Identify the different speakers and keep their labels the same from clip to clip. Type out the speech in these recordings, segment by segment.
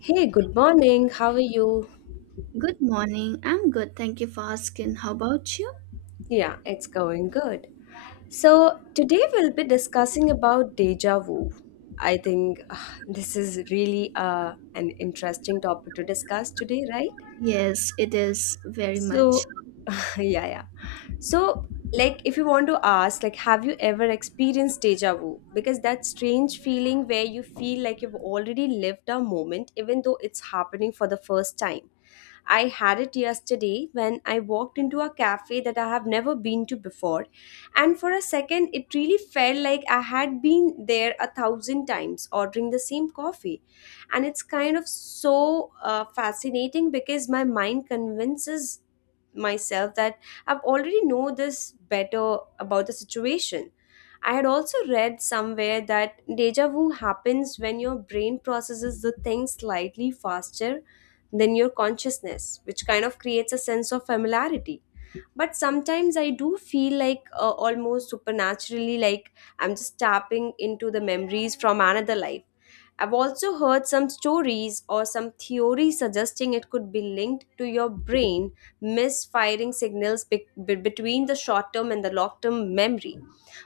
Speaker 1: Hey, good morning. How are you?
Speaker 2: Good morning. I'm good. Thank you for asking. How about you?
Speaker 1: Yeah, it's going good. So, today we'll be discussing about deja vu. I think this is really an interesting topic to discuss today, right?
Speaker 2: Yes, it is very much.
Speaker 1: So, yeah, yeah. So, like if you want to ask like have you ever experienced deja vu? Because that strange feeling where you feel like you've already lived a moment even though it's happening for the first time. I had it yesterday when I walked into a cafe that I have never been to before, and for a second, it really felt like I had been there a thousand times ordering the same coffee. And it's kind of so fascinating because my mind convinces myself that I've already know this better about the situation. I had also read somewhere that deja vu happens when your brain processes the thing slightly faster than your consciousness, which kind of creates a sense of familiarity. But sometimes I do feel like almost supernaturally, like I'm just tapping into the memories from another life. I've also heard some stories or some theories suggesting it could be linked to your brain misfiring signals between the short term and the long term memory.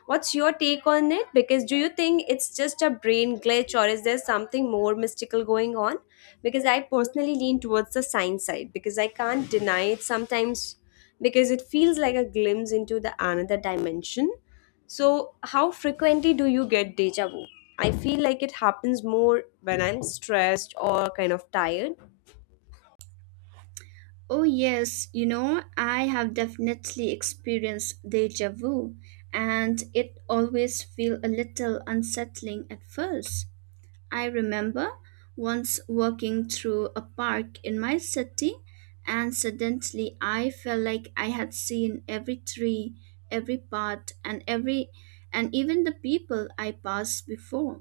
Speaker 1: What's your take on it? Because do you think it's just a brain glitch or is there something more mystical going on? Because I personally lean towards the science side because I can't deny it sometimes because it feels like a glimpse into the another dimension. So, how frequently do you get deja vu? I feel like it happens more when I'm stressed or kind of tired.
Speaker 2: Oh, yes. You know, I have definitely experienced deja vu, and it always feel a little unsettling at first. I remember once walking through a park in my city, and suddenly I felt like I had seen every tree, every path, and even the people I passed before.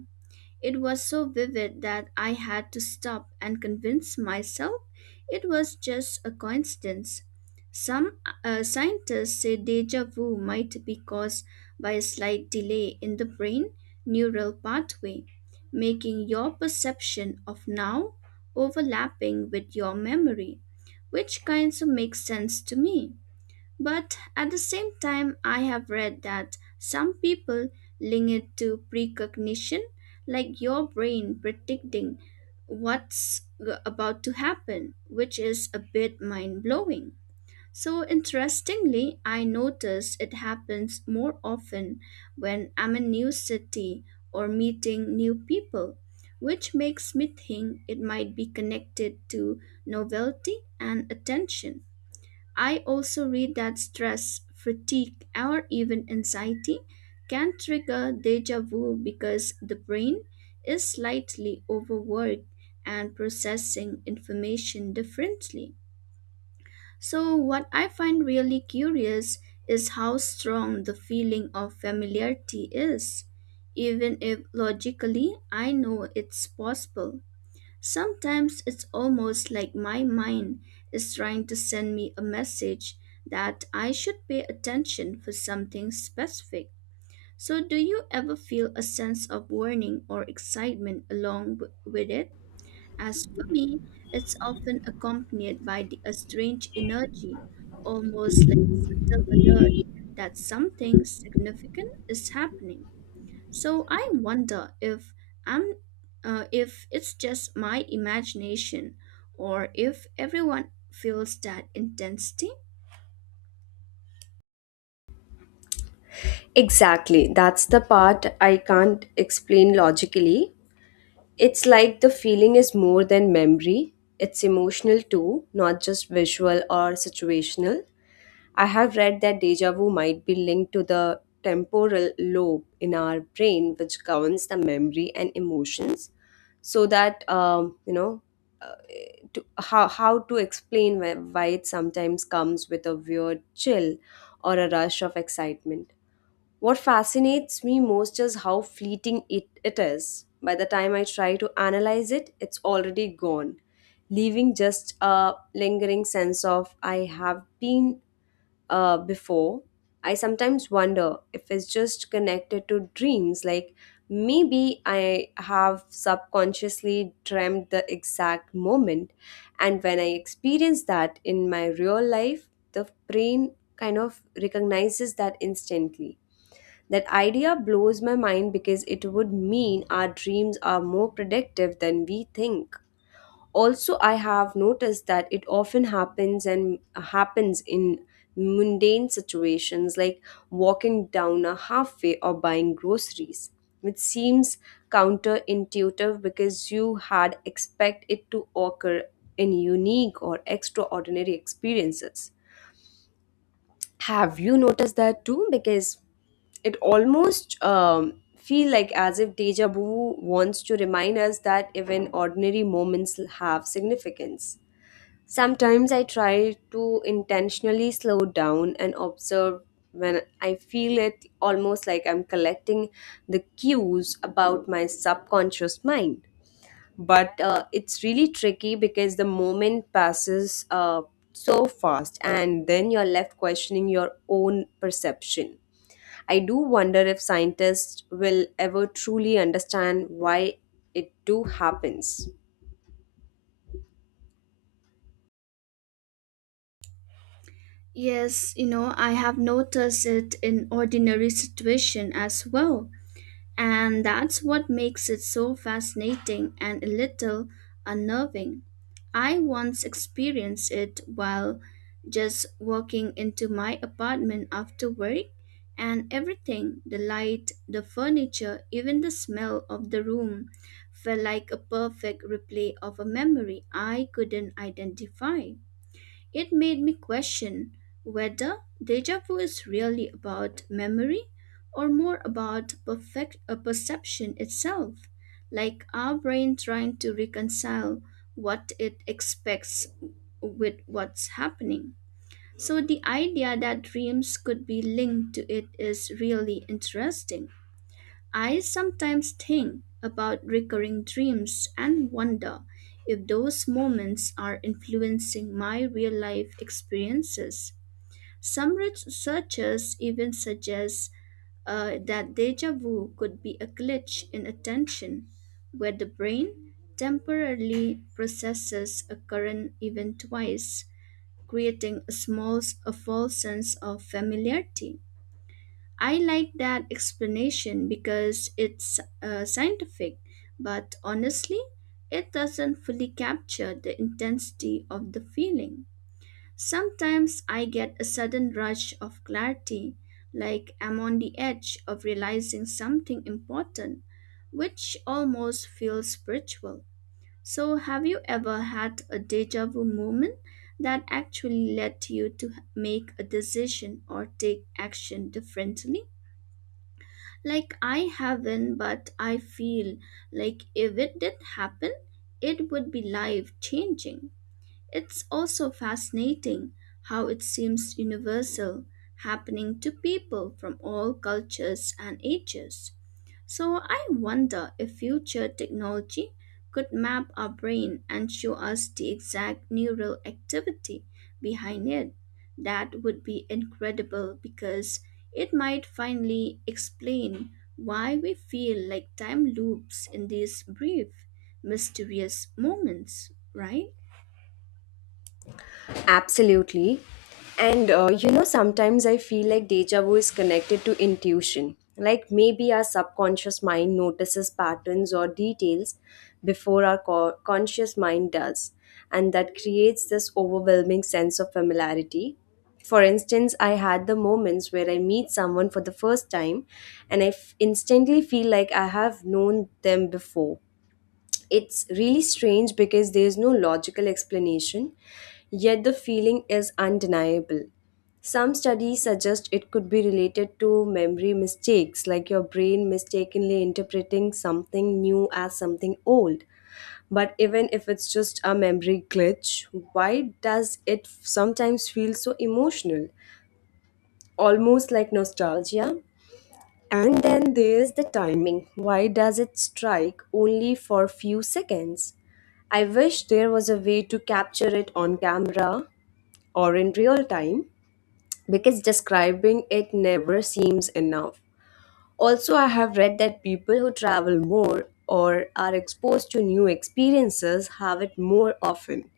Speaker 2: It was so vivid that I had to stop and convince myself it was just a coincidence. Some scientists say deja vu might be caused by a slight delay in the brain neural pathway, making your perception of now overlapping with your memory, which kind of makes sense to me. But at the same time, I have read that some people link it to precognition, like your brain predicting about to happen, which is a bit mind blowing. So, interestingly, I notice it happens more often when I'm in new city or meeting new people, which makes me think it might be connected to novelty and attention. I also read that stress, fatigue, or even anxiety can trigger deja vu because the brain is slightly overworked and processing information differently. So, what I find really curious is how strong the feeling of familiarity is, even if logically I know it's possible. Sometimes it's almost like my mind is trying to send me a message that I should pay attention for something specific. So, do you ever feel a sense of warning or excitement with it? As for me, it's often accompanied by a strange energy, almost like the alert that something significant is happening. So I wonder I'm if it's just my imagination or if everyone feels that intensity.
Speaker 1: Exactly. That's the part I can't explain logically. It's like the feeling is more than memory, it's emotional too, not just visual or situational. I have read that deja vu might be linked to the temporal lobe in our brain, which governs the memory and emotions, so that, uh, to, how to explain why it sometimes comes with a weird chill or a rush of excitement. What fascinates me most is how fleeting it is. By the time I try to analyze it, it's already gone, leaving just a lingering sense of I have been before. I sometimes wonder if it's just connected to dreams, like maybe I have subconsciously dreamt the exact moment, and when I experience that in my real life, the brain kind of recognizes that instantly. That idea blows my mind because it would mean our dreams are more predictive than we think. Also, I have noticed that it often happens in mundane situations like walking down a halfway or buying groceries, which seems counterintuitive because you had expect it to occur in unique or extraordinary experiences. Have you noticed that too? Because it almost feel like as if deja vu wants to remind us that even ordinary moments have significance. Sometimes I try to intentionally slow down and observe when I feel it, almost like I'm collecting the cues about my subconscious mind, but it's really tricky because the moment passes so fast and then you're left questioning your own perception. I do wonder if scientists will ever truly understand why it do happens.
Speaker 2: Yes, you know, I have noticed it in ordinary situation as well. And that's what makes it so fascinating and a little unnerving. I once experienced it while just walking into my apartment after work, and everything the light, the furniture, even the smell of the room felt like a perfect replay of a memory I couldn't identify. It made me question whether deja vu is really about memory or more about perfect perception itself, like our brain trying to reconcile what it expects with what's happening. So the idea that dreams could be linked to it is really interesting. I sometimes think about recurring dreams and wonder if those moments are influencing my real life experiences. Some researchers even suggest that deja vu could be a glitch in attention, where the brain temporarily processes a current event twice, creating a false sense of familiarity. I like that explanation because it's scientific, but honestly, it doesn't fully capture the intensity of the feeling. Sometimes I get a sudden rush of clarity, like I'm on the edge of realizing something important, which almost feels spiritual. So, have you ever had a deja vu moment that actually led you to make a decision or take action differently? Like I haven't, but I feel like if it did happen, it would be life changing. It's also fascinating how it seems universal, happening to people from all cultures and ages. So I wonder if future technology could map our brain and show us the exact neural activity behind it. That would be incredible because it might finally explain why we feel like time loops in these brief, mysterious moments, right?
Speaker 1: Absolutely. And sometimes I feel like deja vu is connected to intuition. Like maybe our subconscious mind notices patterns or details before our conscious mind does. And that creates this overwhelming sense of familiarity. For instance, I had the moments where I meet someone for the first time and I instantly feel like I have known them before. It's really strange because there's no logical explanation, yet the feeling is undeniable. Some studies suggest it could be related to memory mistakes, like your brain mistakenly interpreting something new as something old. But even if it's just a memory glitch, why does it sometimes feel so emotional? Almost like nostalgia. And then there's the timing. Why does it strike only for few seconds? I wish there was a way to capture it on camera or in real time because describing it never seems enough. Also, I have read that people who travel more or are exposed to new experiences have it more often.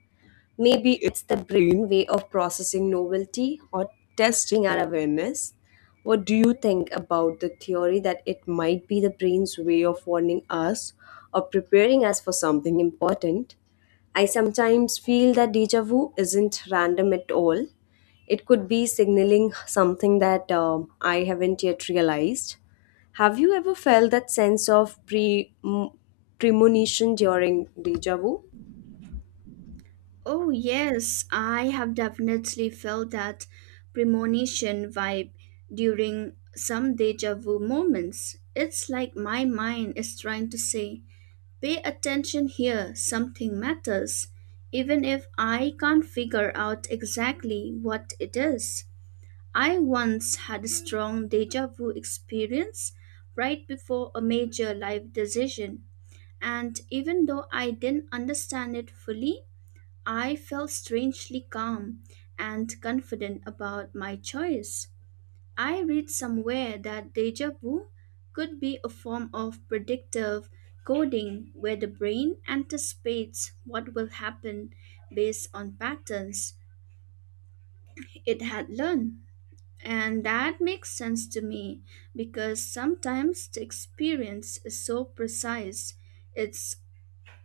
Speaker 1: Maybe it's the brain way of processing novelty or testing our awareness. What do you think about the theory that it might be the brain's way of warning us or preparing us for something important? I sometimes feel that deja vu isn't random at all. It could be signaling something that I haven't yet realized. Have you ever felt that sense of premonition during deja vu?
Speaker 2: Oh, yes, I have definitely felt that premonition vibe during some deja vu moments. It's like my mind is trying to say, pay attention here, something matters, even if I can't figure out exactly what it is. I once had a strong deja vu experience right before a major life decision, and even though I didn't understand it fully, I felt strangely calm and confident about my choice. I read somewhere that deja vu could be a form of predictive coding where the brain anticipates what will happen based on patterns it had learned. And that makes sense to me because sometimes the experience is so precise, it's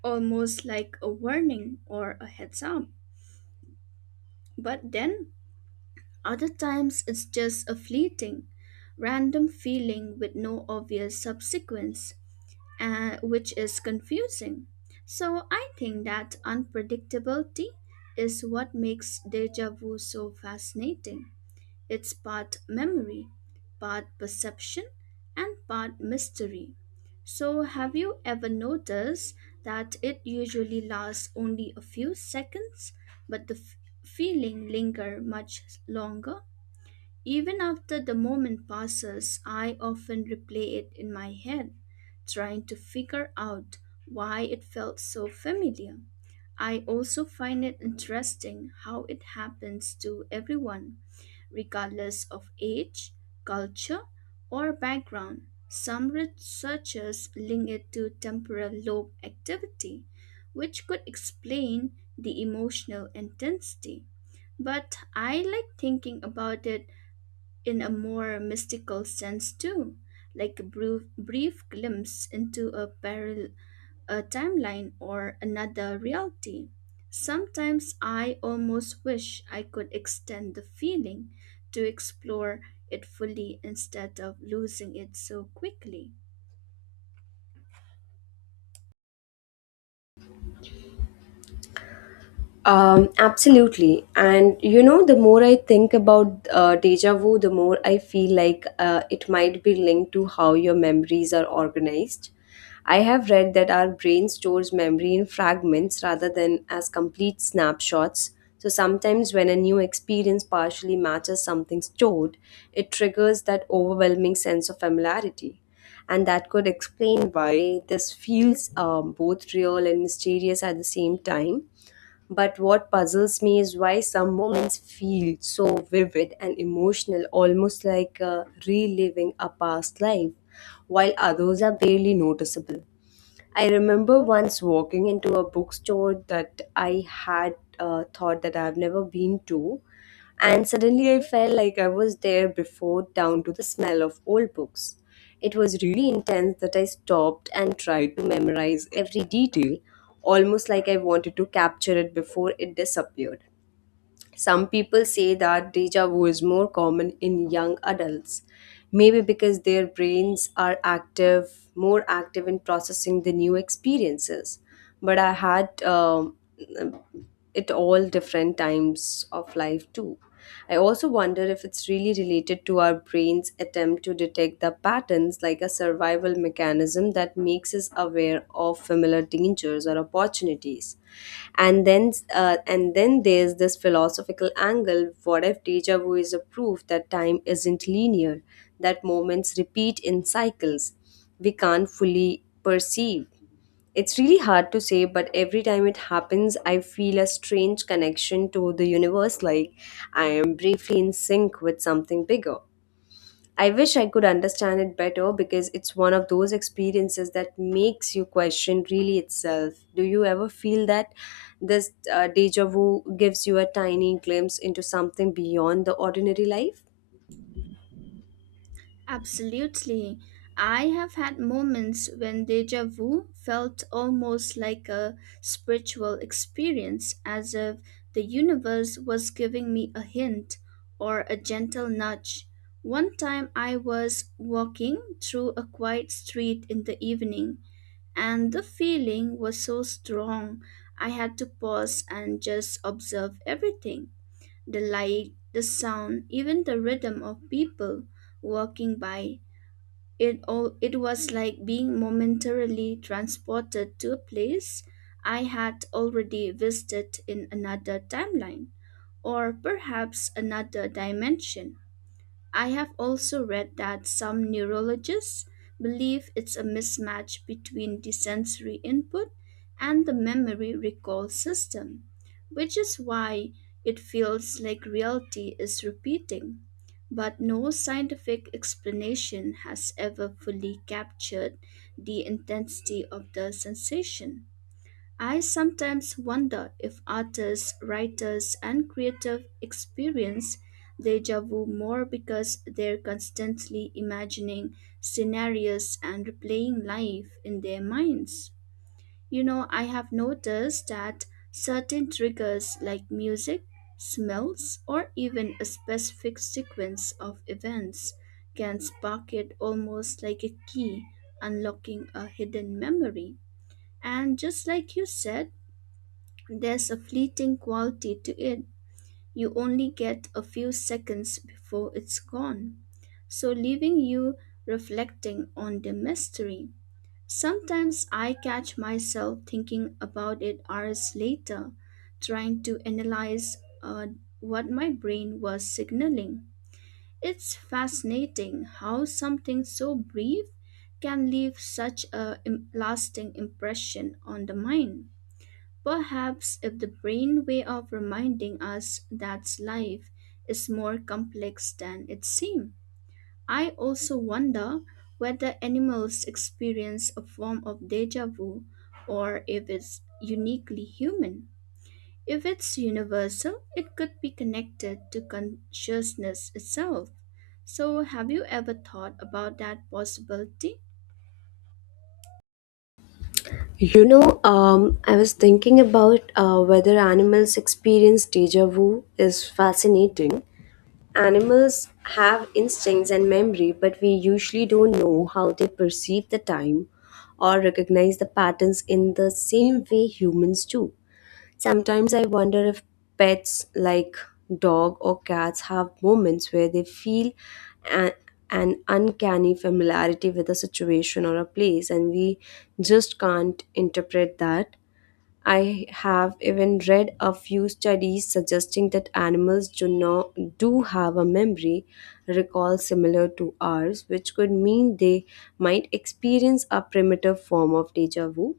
Speaker 2: almost like a warning or a heads up. But then other times it's just a fleeting, random feeling with no obvious subsequence, which is confusing. So I think that unpredictability is what makes deja vu so fascinating. It's part memory, part perception, and part mystery. So, have you ever noticed that it usually lasts only a few seconds, but the feeling linger much longer? Even after the moment passes, I often replay it in my head, trying to figure out why it felt so familiar. I also find it interesting how it happens to everyone, regardless of age, culture, or background. Some researchers link it to temporal lobe activity, which could explain the emotional intensity. But I like thinking about it in a more mystical sense too, like a brief glimpse into a timeline or another reality. Sometimes I almost wish I could extend the feeling to explore it fully instead of losing it so quickly.
Speaker 1: Absolutely. And you know, the more I think about deja vu, the more I feel like it might be linked to how your memories are organized. I have read that our brain stores memory in fragments rather than as complete snapshots. So sometimes, when a new experience partially matches something stored, it triggers that overwhelming sense of familiarity. And that could explain why this feels both real and mysterious at the same time. But what puzzles me is why some moments feel so vivid and emotional, almost like reliving a past life, while others are barely noticeable. I remember once walking into a bookstore that I had thought that I've never been to, and suddenly I felt like I was there before, down to the smell of old books. It was really intense that I stopped and tried to memorize every detail, almost like I wanted to capture it before it disappeared. Some people say that deja vu is more common in young adults, maybe because their brains are more active in processing the new experiences. But I had it all different times of life too. I also wonder if it's really related to our brain's attempt to detect the patterns like a survival mechanism that makes us aware of familiar dangers or opportunities. And then there's this philosophical angle. What if deja vu is a proof that time isn't linear, that moments repeat in cycles we can't fully perceive? It's really hard to say, but every time it happens, I feel a strange connection to the universe, like I am briefly in sync with something bigger. I wish I could understand it better because it's one of those experiences that makes you question really itself. Do you ever feel that this deja vu gives you a tiny glimpse into something beyond the ordinary life?
Speaker 2: Absolutely. I have had moments when deja vu felt almost like a spiritual experience, as if the universe was giving me a hint or a gentle nudge. One time I was walking through a quiet street in the evening, and the feeling was so strong, I had to pause and just observe everything the light, the sound, even the rhythm of people walking by. It was like being momentarily transported to a place I had already visited in another timeline or perhaps another dimension. I have also read that some neurologists believe it's a mismatch between the sensory input and the memory recall system, which is why it feels like reality is repeating. But no scientific explanation has ever fully captured the intensity of the sensation. I sometimes wonder if artists, writers, and creative experience deja vu more because they're constantly imagining scenarios and replaying life in their minds. You know, I have noticed that certain triggers like music, smells, or even a specific sequence of events can spark it almost like a key unlocking a hidden memory. And just like you said, there's a fleeting quality to it. You only get a few seconds before it's gone. So, leaving you reflecting on the mystery. Sometimes I catch myself thinking about it hours later, trying to analyze what my brain was signaling. It's fascinating how something so brief can leave such a lasting impression on the mind. Perhaps if the brain way of reminding us that life is more complex than it seems. I also wonder whether animals experience a form of deja vu or if it's uniquely human. If it's universal, it could be connected to consciousness itself. So, have you ever thought about that possibility?
Speaker 1: I was thinking about whether animals experience deja vu is fascinating. Animals have instincts and memory, but we usually don't know how they perceive the time or recognize the patterns in the same way humans do. Sometimes I wonder if pets like dog or cats have moments where they feel a- an uncanny familiarity with a situation or a place, and we just can't interpret that. I have even read a few studies suggesting that animals do not do have a memory recall similar to ours, which could mean they might experience a primitive form of deja vu,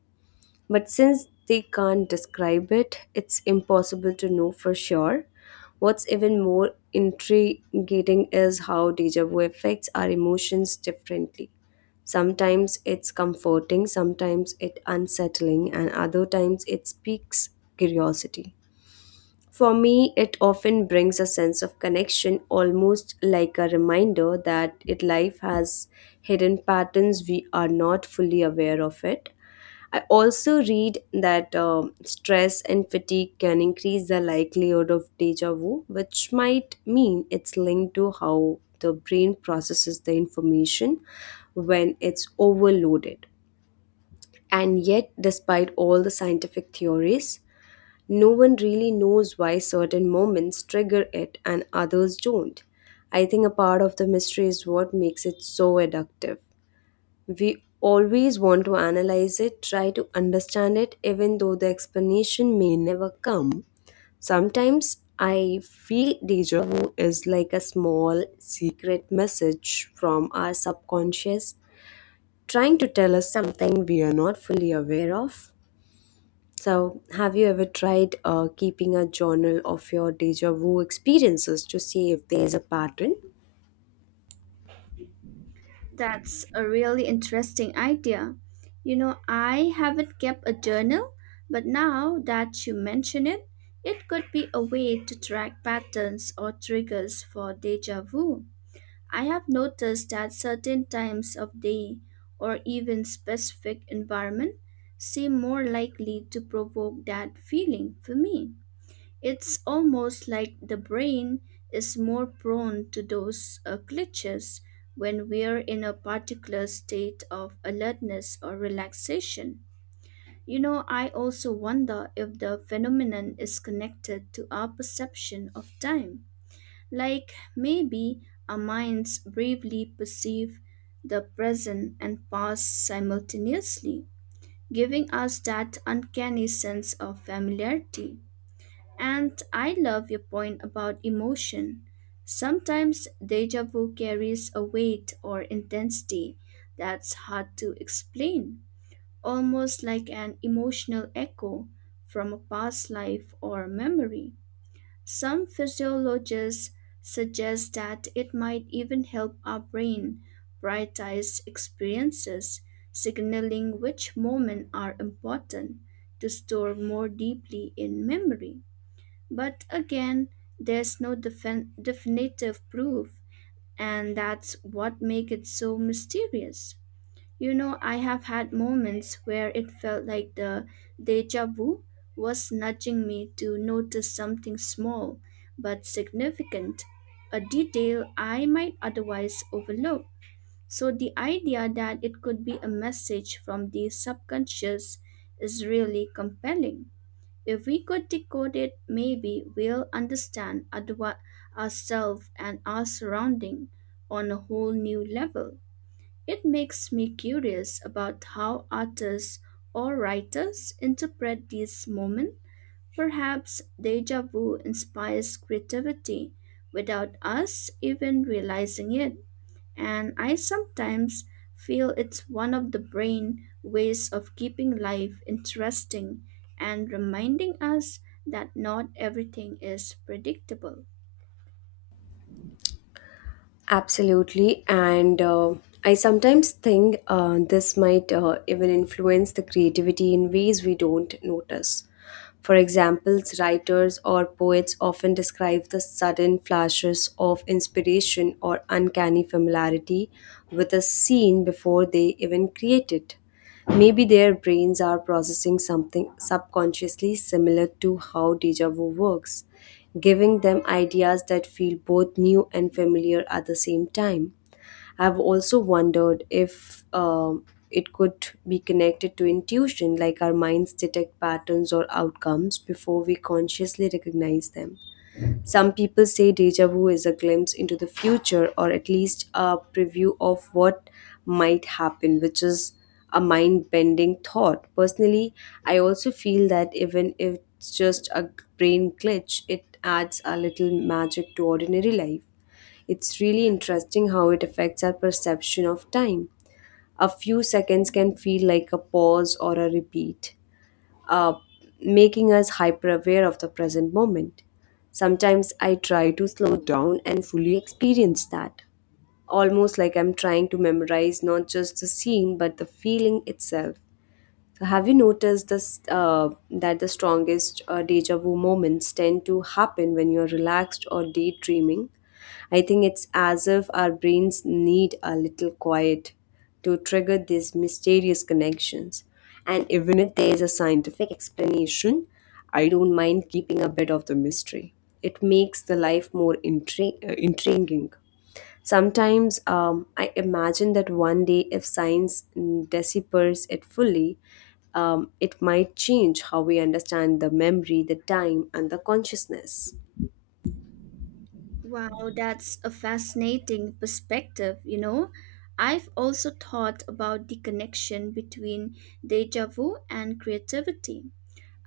Speaker 1: but since they can't describe it, it's impossible to know for sure. What's even more intriguing is how deja vu affects our emotions differently. Sometimes it's comforting, sometimes it's unsettling, and other times it speaks curiosity. For me, it often brings a sense of connection, almost like a reminder that it life has hidden patterns we are not fully aware of it. I also read that stress and fatigue can increase the likelihood of deja vu, which might mean it's linked to how the brain processes the information when it's overloaded. And yet, despite all the scientific theories, no one really knows why certain moments trigger it and others don't. I think a part of the mystery is what makes it so addictive. We always want to analyze it, try to understand it, even though the explanation may never come. Sometimes I feel deja vu is like a small secret message from our subconscious trying to tell us something we are not fully aware of. So, have you ever tried keeping a journal of your deja vu experiences to see if there is a pattern?
Speaker 2: That's a really interesting idea. You know, I haven't kept a journal, but now that you mention it, it could be a way to track patterns or triggers for deja vu. I have noticed that certain times of day or even specific environment seem more likely to provoke that feeling for me. It's almost like the brain is more prone to those glitches when we're in a particular state of alertness or relaxation. You know, I also wonder if the phenomenon is connected to our perception of time. Like maybe our minds bravely perceive the present and past simultaneously, giving us that uncanny sense of familiarity. And I love your point about emotion. Sometimes deja vu carries a weight or intensity that's hard to explain, almost like an emotional echo from a past life or memory. Some physiologists suggest that it might even help our brain prioritize experiences, signaling which moments are important to store more deeply in memory. But again, there's no definitive proof, and that's what makes it so mysterious. You know, I have had moments where it felt like the deja vu was nudging me to notice something small but significant, a detail I might otherwise overlook. So, the idea that it could be a message from the subconscious is really compelling. If we could decode it, maybe we'll understand ourselves and our surrounding on a whole new level. It makes me curious about how artists or writers interpret these moments. Perhaps deja vu inspires creativity without us even realizing it, and I sometimes feel it's one of the brain ways of keeping life interesting and reminding us that not everything is predictable.
Speaker 1: Absolutely. And I sometimes think this might even influence the creativity in ways we don't notice. For example, writers or poets often describe the sudden flashes of inspiration or uncanny familiarity with a scene before they even create it. Maybe their brains are processing something subconsciously similar to how deja vu works, giving them ideas that feel both new and familiar at the same time. I've also wondered if it could be connected to intuition, like our minds detect patterns or outcomes before we consciously recognize them. Some people say deja vu is a glimpse into the future or at least a preview of what might happen, which is a mind bending thought. Personally, I also feel that even if it's just a brain glitch, it adds a little magic to ordinary life. It's really interesting how it affects our perception of time. A few seconds can feel like a pause or a repeat, uh, making us hyper aware of the present moment. Sometimes I try to slow down and fully experience that, almost like I'm trying to memorize not just the scene but the feeling itself. So have you noticed this that the strongest deja vu moments tend to happen when you're relaxed or daydreaming? I think it's as if our brains need a little quiet to trigger these mysterious connections. And even if there is a scientific explanation, I don't mind keeping a bit of the mystery. It makes the life more intriguing. Sometimes I imagine that one day, if science deciphers it fully, it might change how we understand the memory, the time, and the consciousness.
Speaker 2: Wow, that's a fascinating perspective, you know. I've also thought about the connection between deja vu and creativity.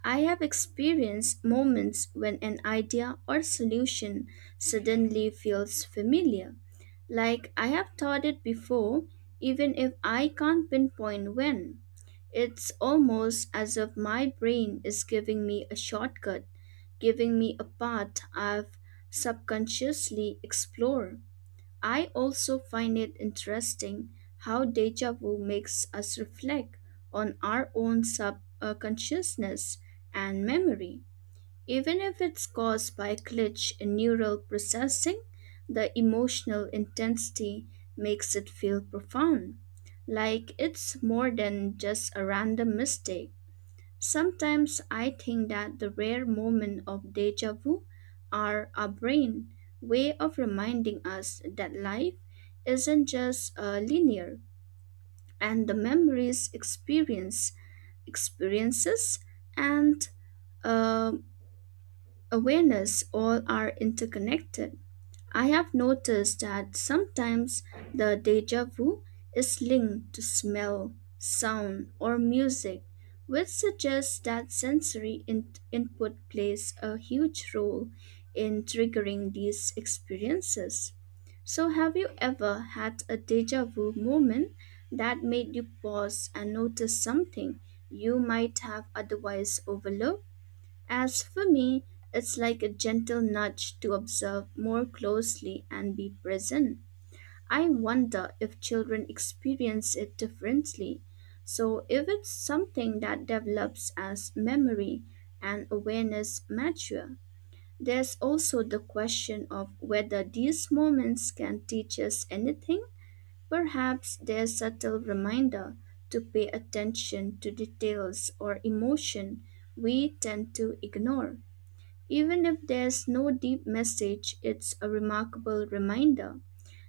Speaker 2: I have experienced moments when an idea or solution suddenly feels familiar, like I have thought it before, even if I can't pinpoint when. It's almost as if my brain is giving me a shortcut, giving me a path I've subconsciously explored. I also find it interesting how deja vu makes us reflect on our own subconsciousness and memory. Even if it's caused by a glitch in neural processing, the emotional intensity makes it feel profound, like it's more than just a random mistake. Sometimes I think that the rare moments of deja vu are our brain way of reminding us that life isn't just linear, and the memories experience experiences and uh awareness all are interconnected. I have noticed that sometimes the deja vu is linked to smell, sound, or music, which suggests that input plays a huge role in triggering these experiences. So, have you ever had a deja vu moment that made you pause and notice something you might have otherwise overlooked? As for me, it's like a gentle nudge to observe more closely and be present. I wonder if children experience it differently. So, if it's something that develops as memory and awareness mature, there's also the question of whether these moments can teach us anything. Perhaps they're subtle reminder to pay attention to details or emotion we tend to ignore. Even if there's no deep message, it's a remarkable reminder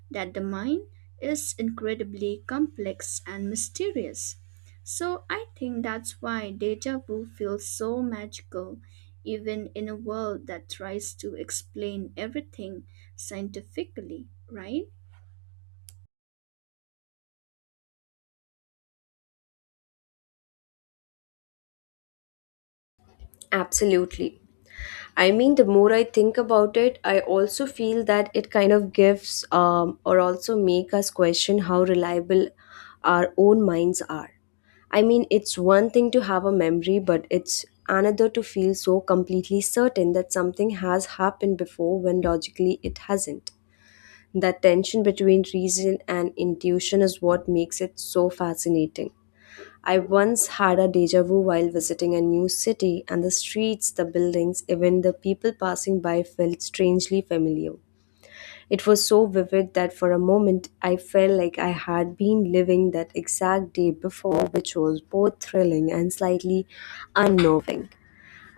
Speaker 2: that the mind is incredibly complex and mysterious. So I think that's why deja vu feels so magical, even in a world that tries to explain everything scientifically, right?
Speaker 1: Absolutely. I mean, the more I think about it, I also feel that it kind of gives or also make us question how reliable our own minds are. I mean, it's one thing to have a memory, but it's another to feel so completely certain that something has happened before when logically it hasn't. That tension between reason and intuition is what makes it so fascinating. I once had a deja vu while visiting a new city, and the streets, the buildings, even the people passing by felt strangely familiar. It was so vivid that for a moment I felt like I had been living that exact day before, which was both thrilling and slightly unnerving.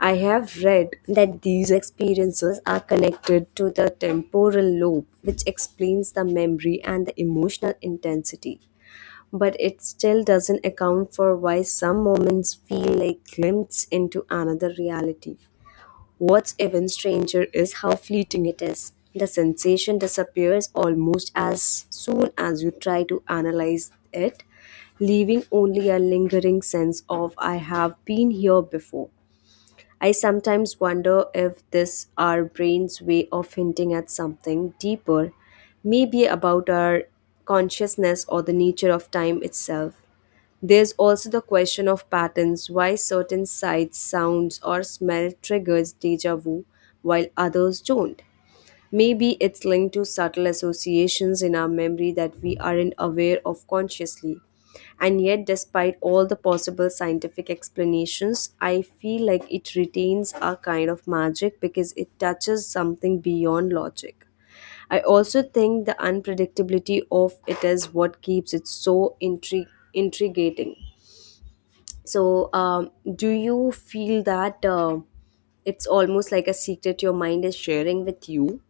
Speaker 1: I have read that these experiences are connected to the temporal lobe, which explains the memory and the emotional intensity, but it still doesn't account for why some moments feel like glimpses into another reality. What's even stranger is how fleeting it is. The sensation disappears almost as soon as you try to analyze it, leaving only a lingering sense of I have been here before. I sometimes wonder if this our brain's way of hinting at something deeper, maybe about our consciousness or the nature of time itself. There's also the question of patterns, why certain sights, sounds, or smell triggers deja vu while others don't. Maybe it's linked to subtle associations in our memory that we aren't aware of consciously. And yet, despite all the possible scientific explanations, I feel like it retains a kind of magic because it touches something beyond logic. I also think the unpredictability of it is what keeps it so intriguing. So, do you feel that it's almost like a secret your mind is sharing with you?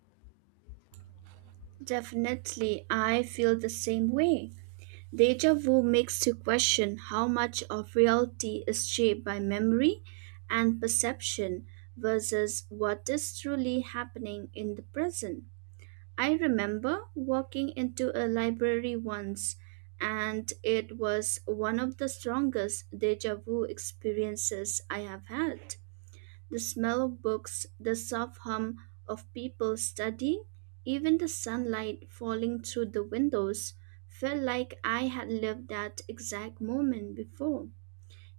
Speaker 2: Definitely, I feel the same way. Deja vu makes you question how much of reality is shaped by memory and perception versus what is truly happening in the present. I remember walking into a library once, and it was one of the strongest deja vu experiences I have had. The smell of books, the soft hum of people studying, even the sunlight falling through the windows felt like I had lived that exact moment before.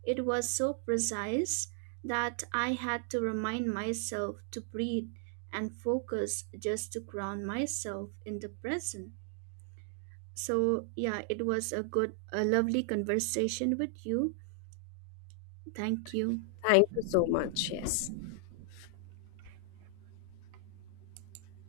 Speaker 2: It was so precise that I had to remind myself to breathe and focus just to ground myself in the present. So, yeah, it was a lovely conversation with you. Thank you.
Speaker 1: Thank you so much. Yes.